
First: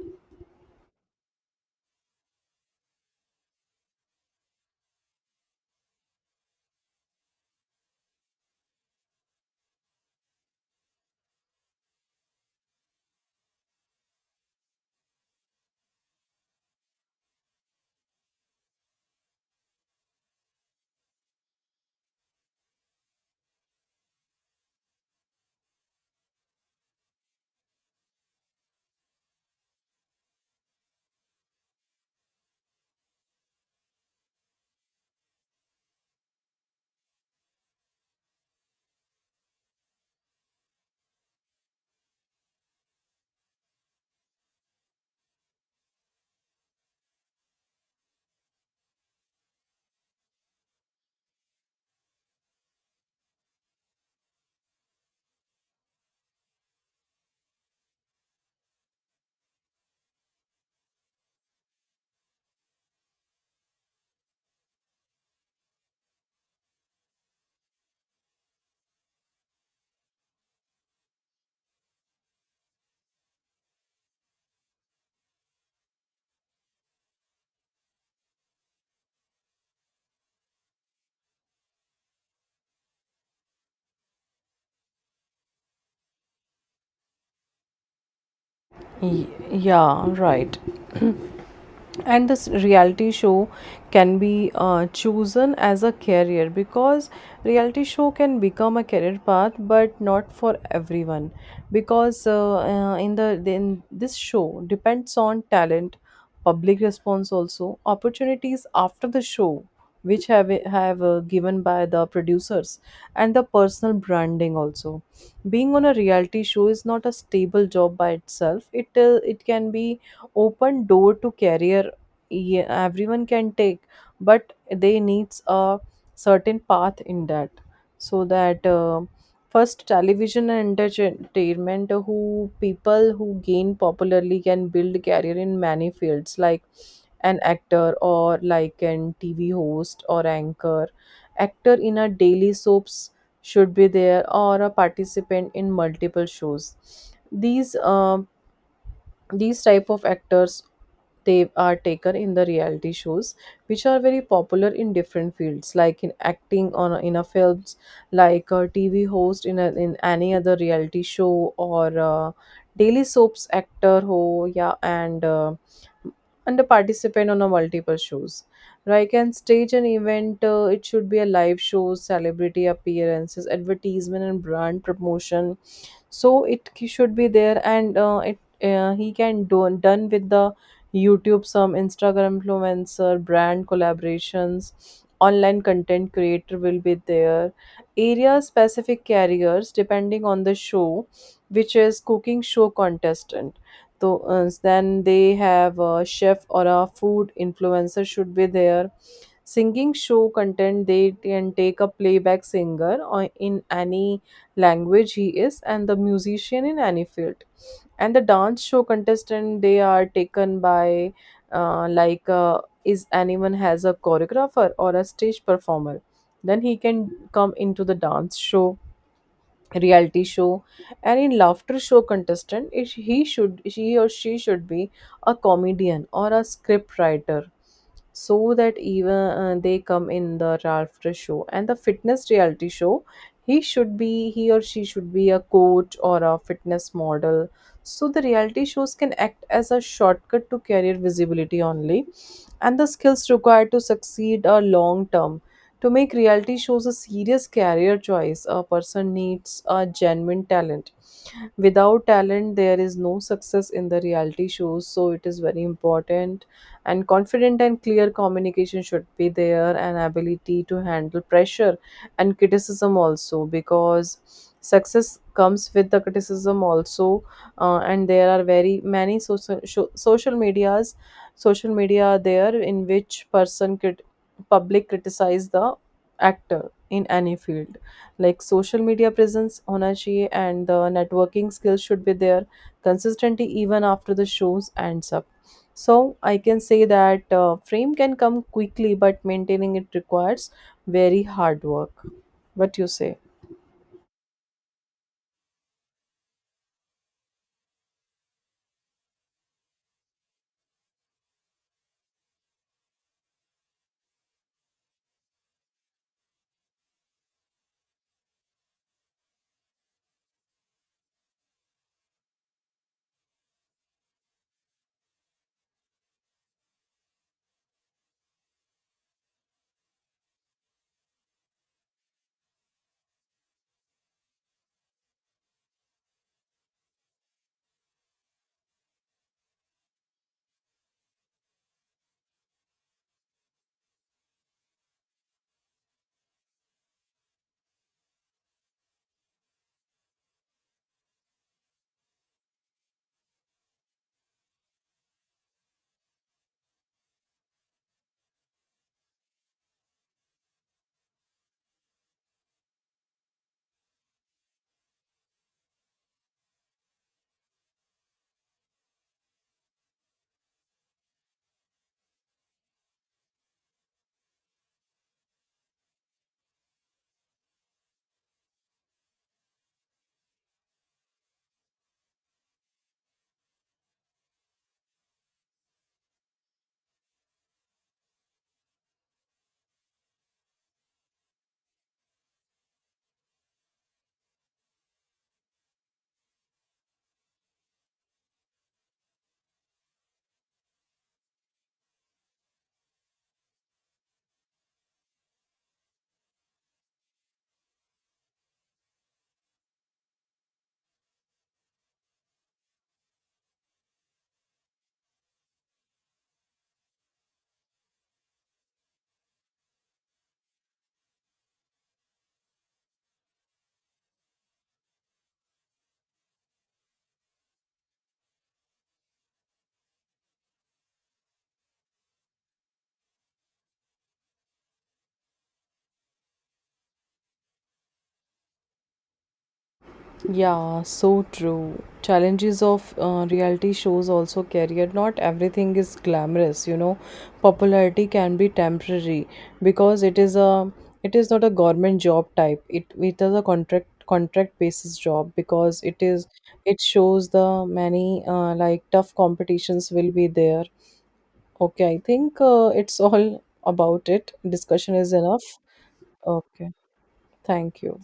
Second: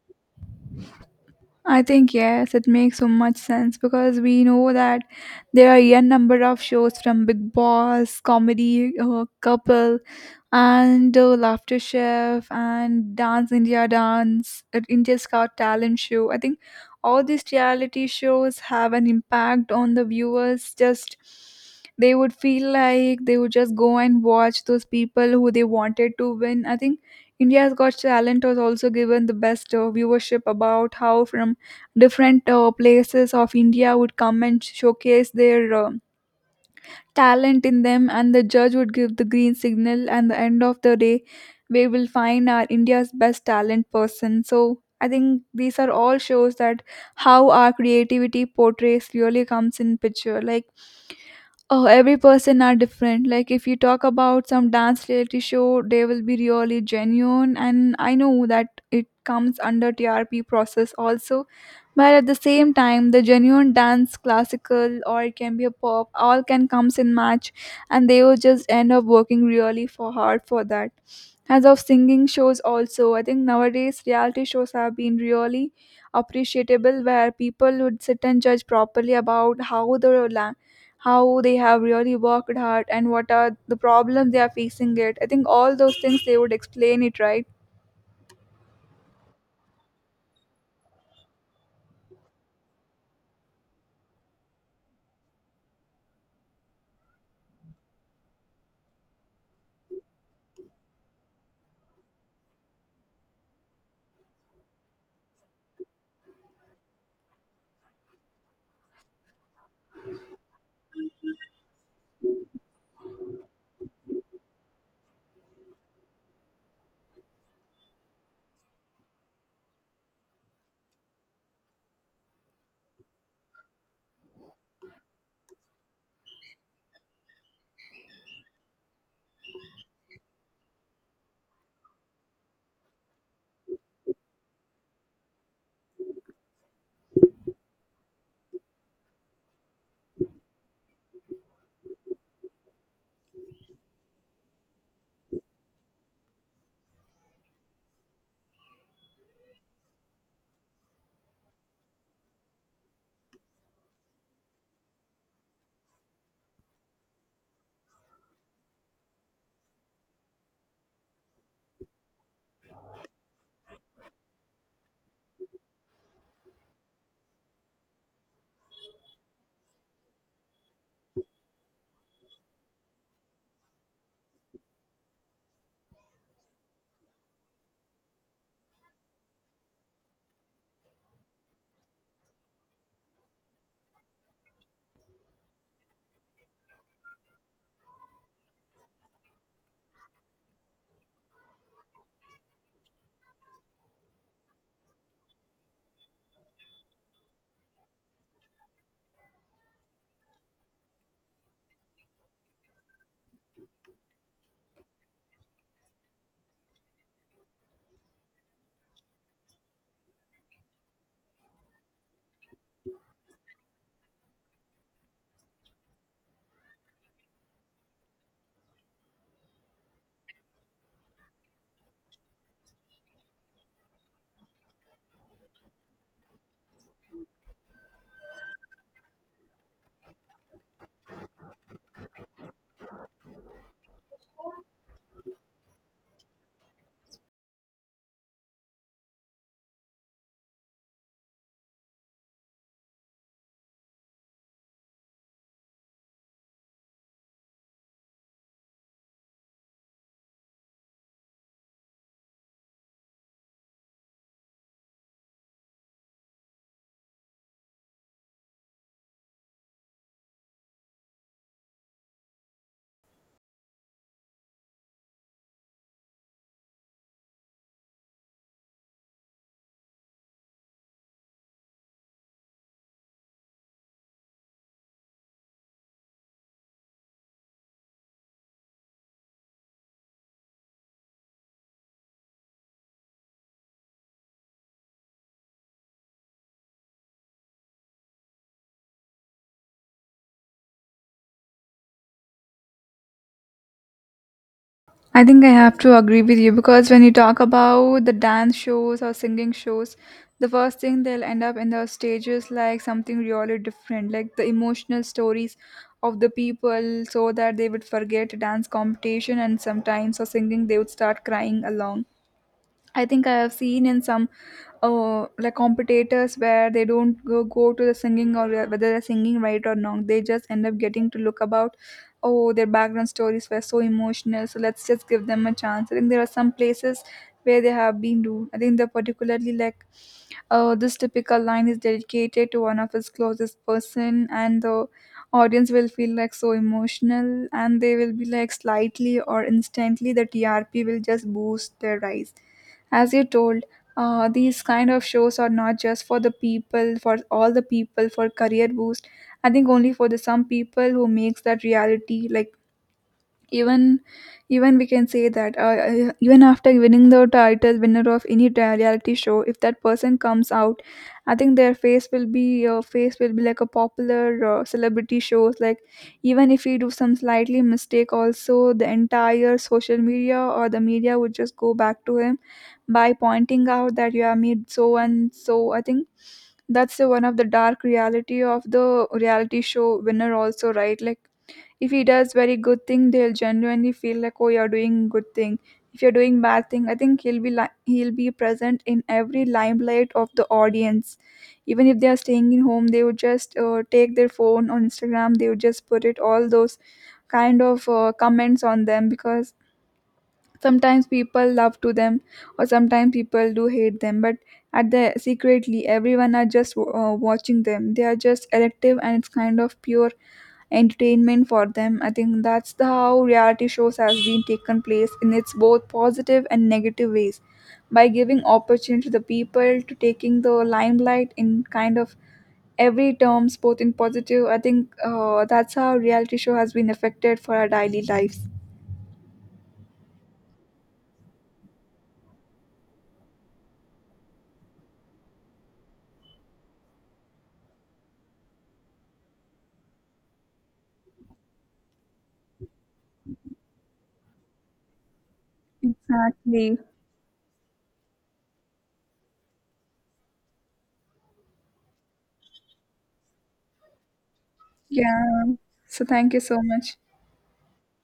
A: I think yes, it makes so much sense because we know that there are a number of shows from Big Boss, comedy, couple, and Laughter Chef, and Dance India Dance, India's Got Talent show. I think all these reality shows have an impact on the viewers. Just, they would feel like they would just go and watch those people who they wanted to win. I think India's Got Talent was also given the best viewership about how from different places of India would come and showcase their talent in them, and the judge would give the green signal. And the end of the day, we will find our India's best talent person. So I think these are all shows that how our creativity portrays really comes in picture. Like, oh, every person are different. Like, if you talk about some dance reality show, they will be really genuine, and I know that it comes under trp process also, but at the same time, the genuine dance, classical, or it can be a pop, all can comes in match, and they will just end up working really for hard for that. As of singing shows, also, I think nowadays reality shows have been really appreciable, where people would sit and judge properly about how the la- how they have really worked hard and what are the problems they are facing it. I think all those things they would explain it, right?
B: Yeah, right. And this reality show can be chosen as a career, because reality show can become a career path but not for everyone, because in the in this show depends on talent, public response also, opportunities after the show which have given by the producers, and the personal branding also. Being on a reality show is not a stable job by itself. It it can be open door to career. Yeah, everyone can take, but they needs a certain path in that. So that first television and entertainment, who people who gain popularly can build career in many fields, like an actor or like an TV host or anchor. Actor in a daily soaps should be there, or a participant in multiple shows. These um these type of actors they are taken in the reality shows, which are very popular in different fields, like in acting on in a films, like a tv host in, a, in any other reality show, or daily soaps actor ho, yeah. And and a participant on a multiple shows, right, can stage an event. It should be a live show, celebrity appearances, advertisement and brand promotion. So it he should be there. And it he can do done with the youtube, some instagram influencer, brand collaborations, online content creator will be there. Area specific carriers depending on the show, which is cooking show contestant, so then they have a chef or a food influencer should be there. Singing show content, they can take a playback singer or in any language he is, and the musician in any field. And the dance show contestant they are taken by is anyone has a choreographer or a stage performer, then he can come into the dance show reality show. And in laughter show contestant, it, he should she or she should be a comedian or a script writer, so that even they come in the laughter show. And the fitness reality show, he should be he or she should be a coach or a fitness model. So the reality shows can act as a shortcut to career visibility only, and the skills required to succeed are long term. To make reality shows a serious career choice, a person needs a genuine talent. Without talent, there is no success in the reality shows, so it is very important. And confident and clear communication should be there, and ability to handle pressure and criticism also, because success comes with the criticism also. And there are very many social medias, social media there, in which public criticize the actor in any field, like social media presence, energy and the networking skills should be there consistently even after the shows ends up. So I can say that fame can come quickly but maintaining it requires very hard work. What you say?
A: I think I have to agree with you because when you talk about the dance shows or singing shows, the first thing they'll end up in the stages like something really different, like the emotional stories of the people, so that they would forget dance competition and sometimes or singing they would start crying along. I think I have seen in some like competitors where they don't go to the singing or whether they're singing right or not. They just end up getting to look about, oh, their background stories were so emotional. So let's just give them a chance. I think there are some places where they have been rude. I think they're particularly like this typical line is dedicated to one of his closest person, and the audience will feel like so emotional, and they will be like slightly or instantly the trp will just boost their rise. As you told, these kind of shows are not just for the people, for all the people for career boost. I think only for the some people who makes that reality. Like, even, even we can say that even after winning the title winner of any ta- reality show, if that person comes out, I think their face will be like a popular celebrity shows. Like, even if we do some slightly mistake also, the entire social media or the media would just go back to him by pointing out that you have made so and so. I think that's the one of the dark reality of the reality show winner also, right? Like, if he does very good thing, they'll genuinely feel like, oh, you're doing good thing. If you're doing bad thing, I think he'll be like, he'll be present in every limelight of the audience. Even if they are staying in home, they would just take their phone on instagram, they would just put it all those kind of comments on them, because sometimes people love to them, or sometimes people do hate them, but at the secretly everyone are just watching them. They are just elective and it's kind of pure entertainment for them. I think that's the how reality shows has been taken place in its both positive and negative ways by giving opportunity to the people to taking the limelight in kind of every terms both in positive. I think that's how reality show has been affected for our daily lives.
B: Yeah, so true. Challenges of reality shows also career. Not everything is glamorous, you know. Popularity can be temporary, because it is a, it is not a government job type. It is a contract, contract basis job, because it is
A: Exactly.
B: it shows the many like tough competitions will be there. Okay, I think it's all about it. Discussion is enough.
A: Yeah, so thank you so
B: Okay,
A: much.
B: thank you.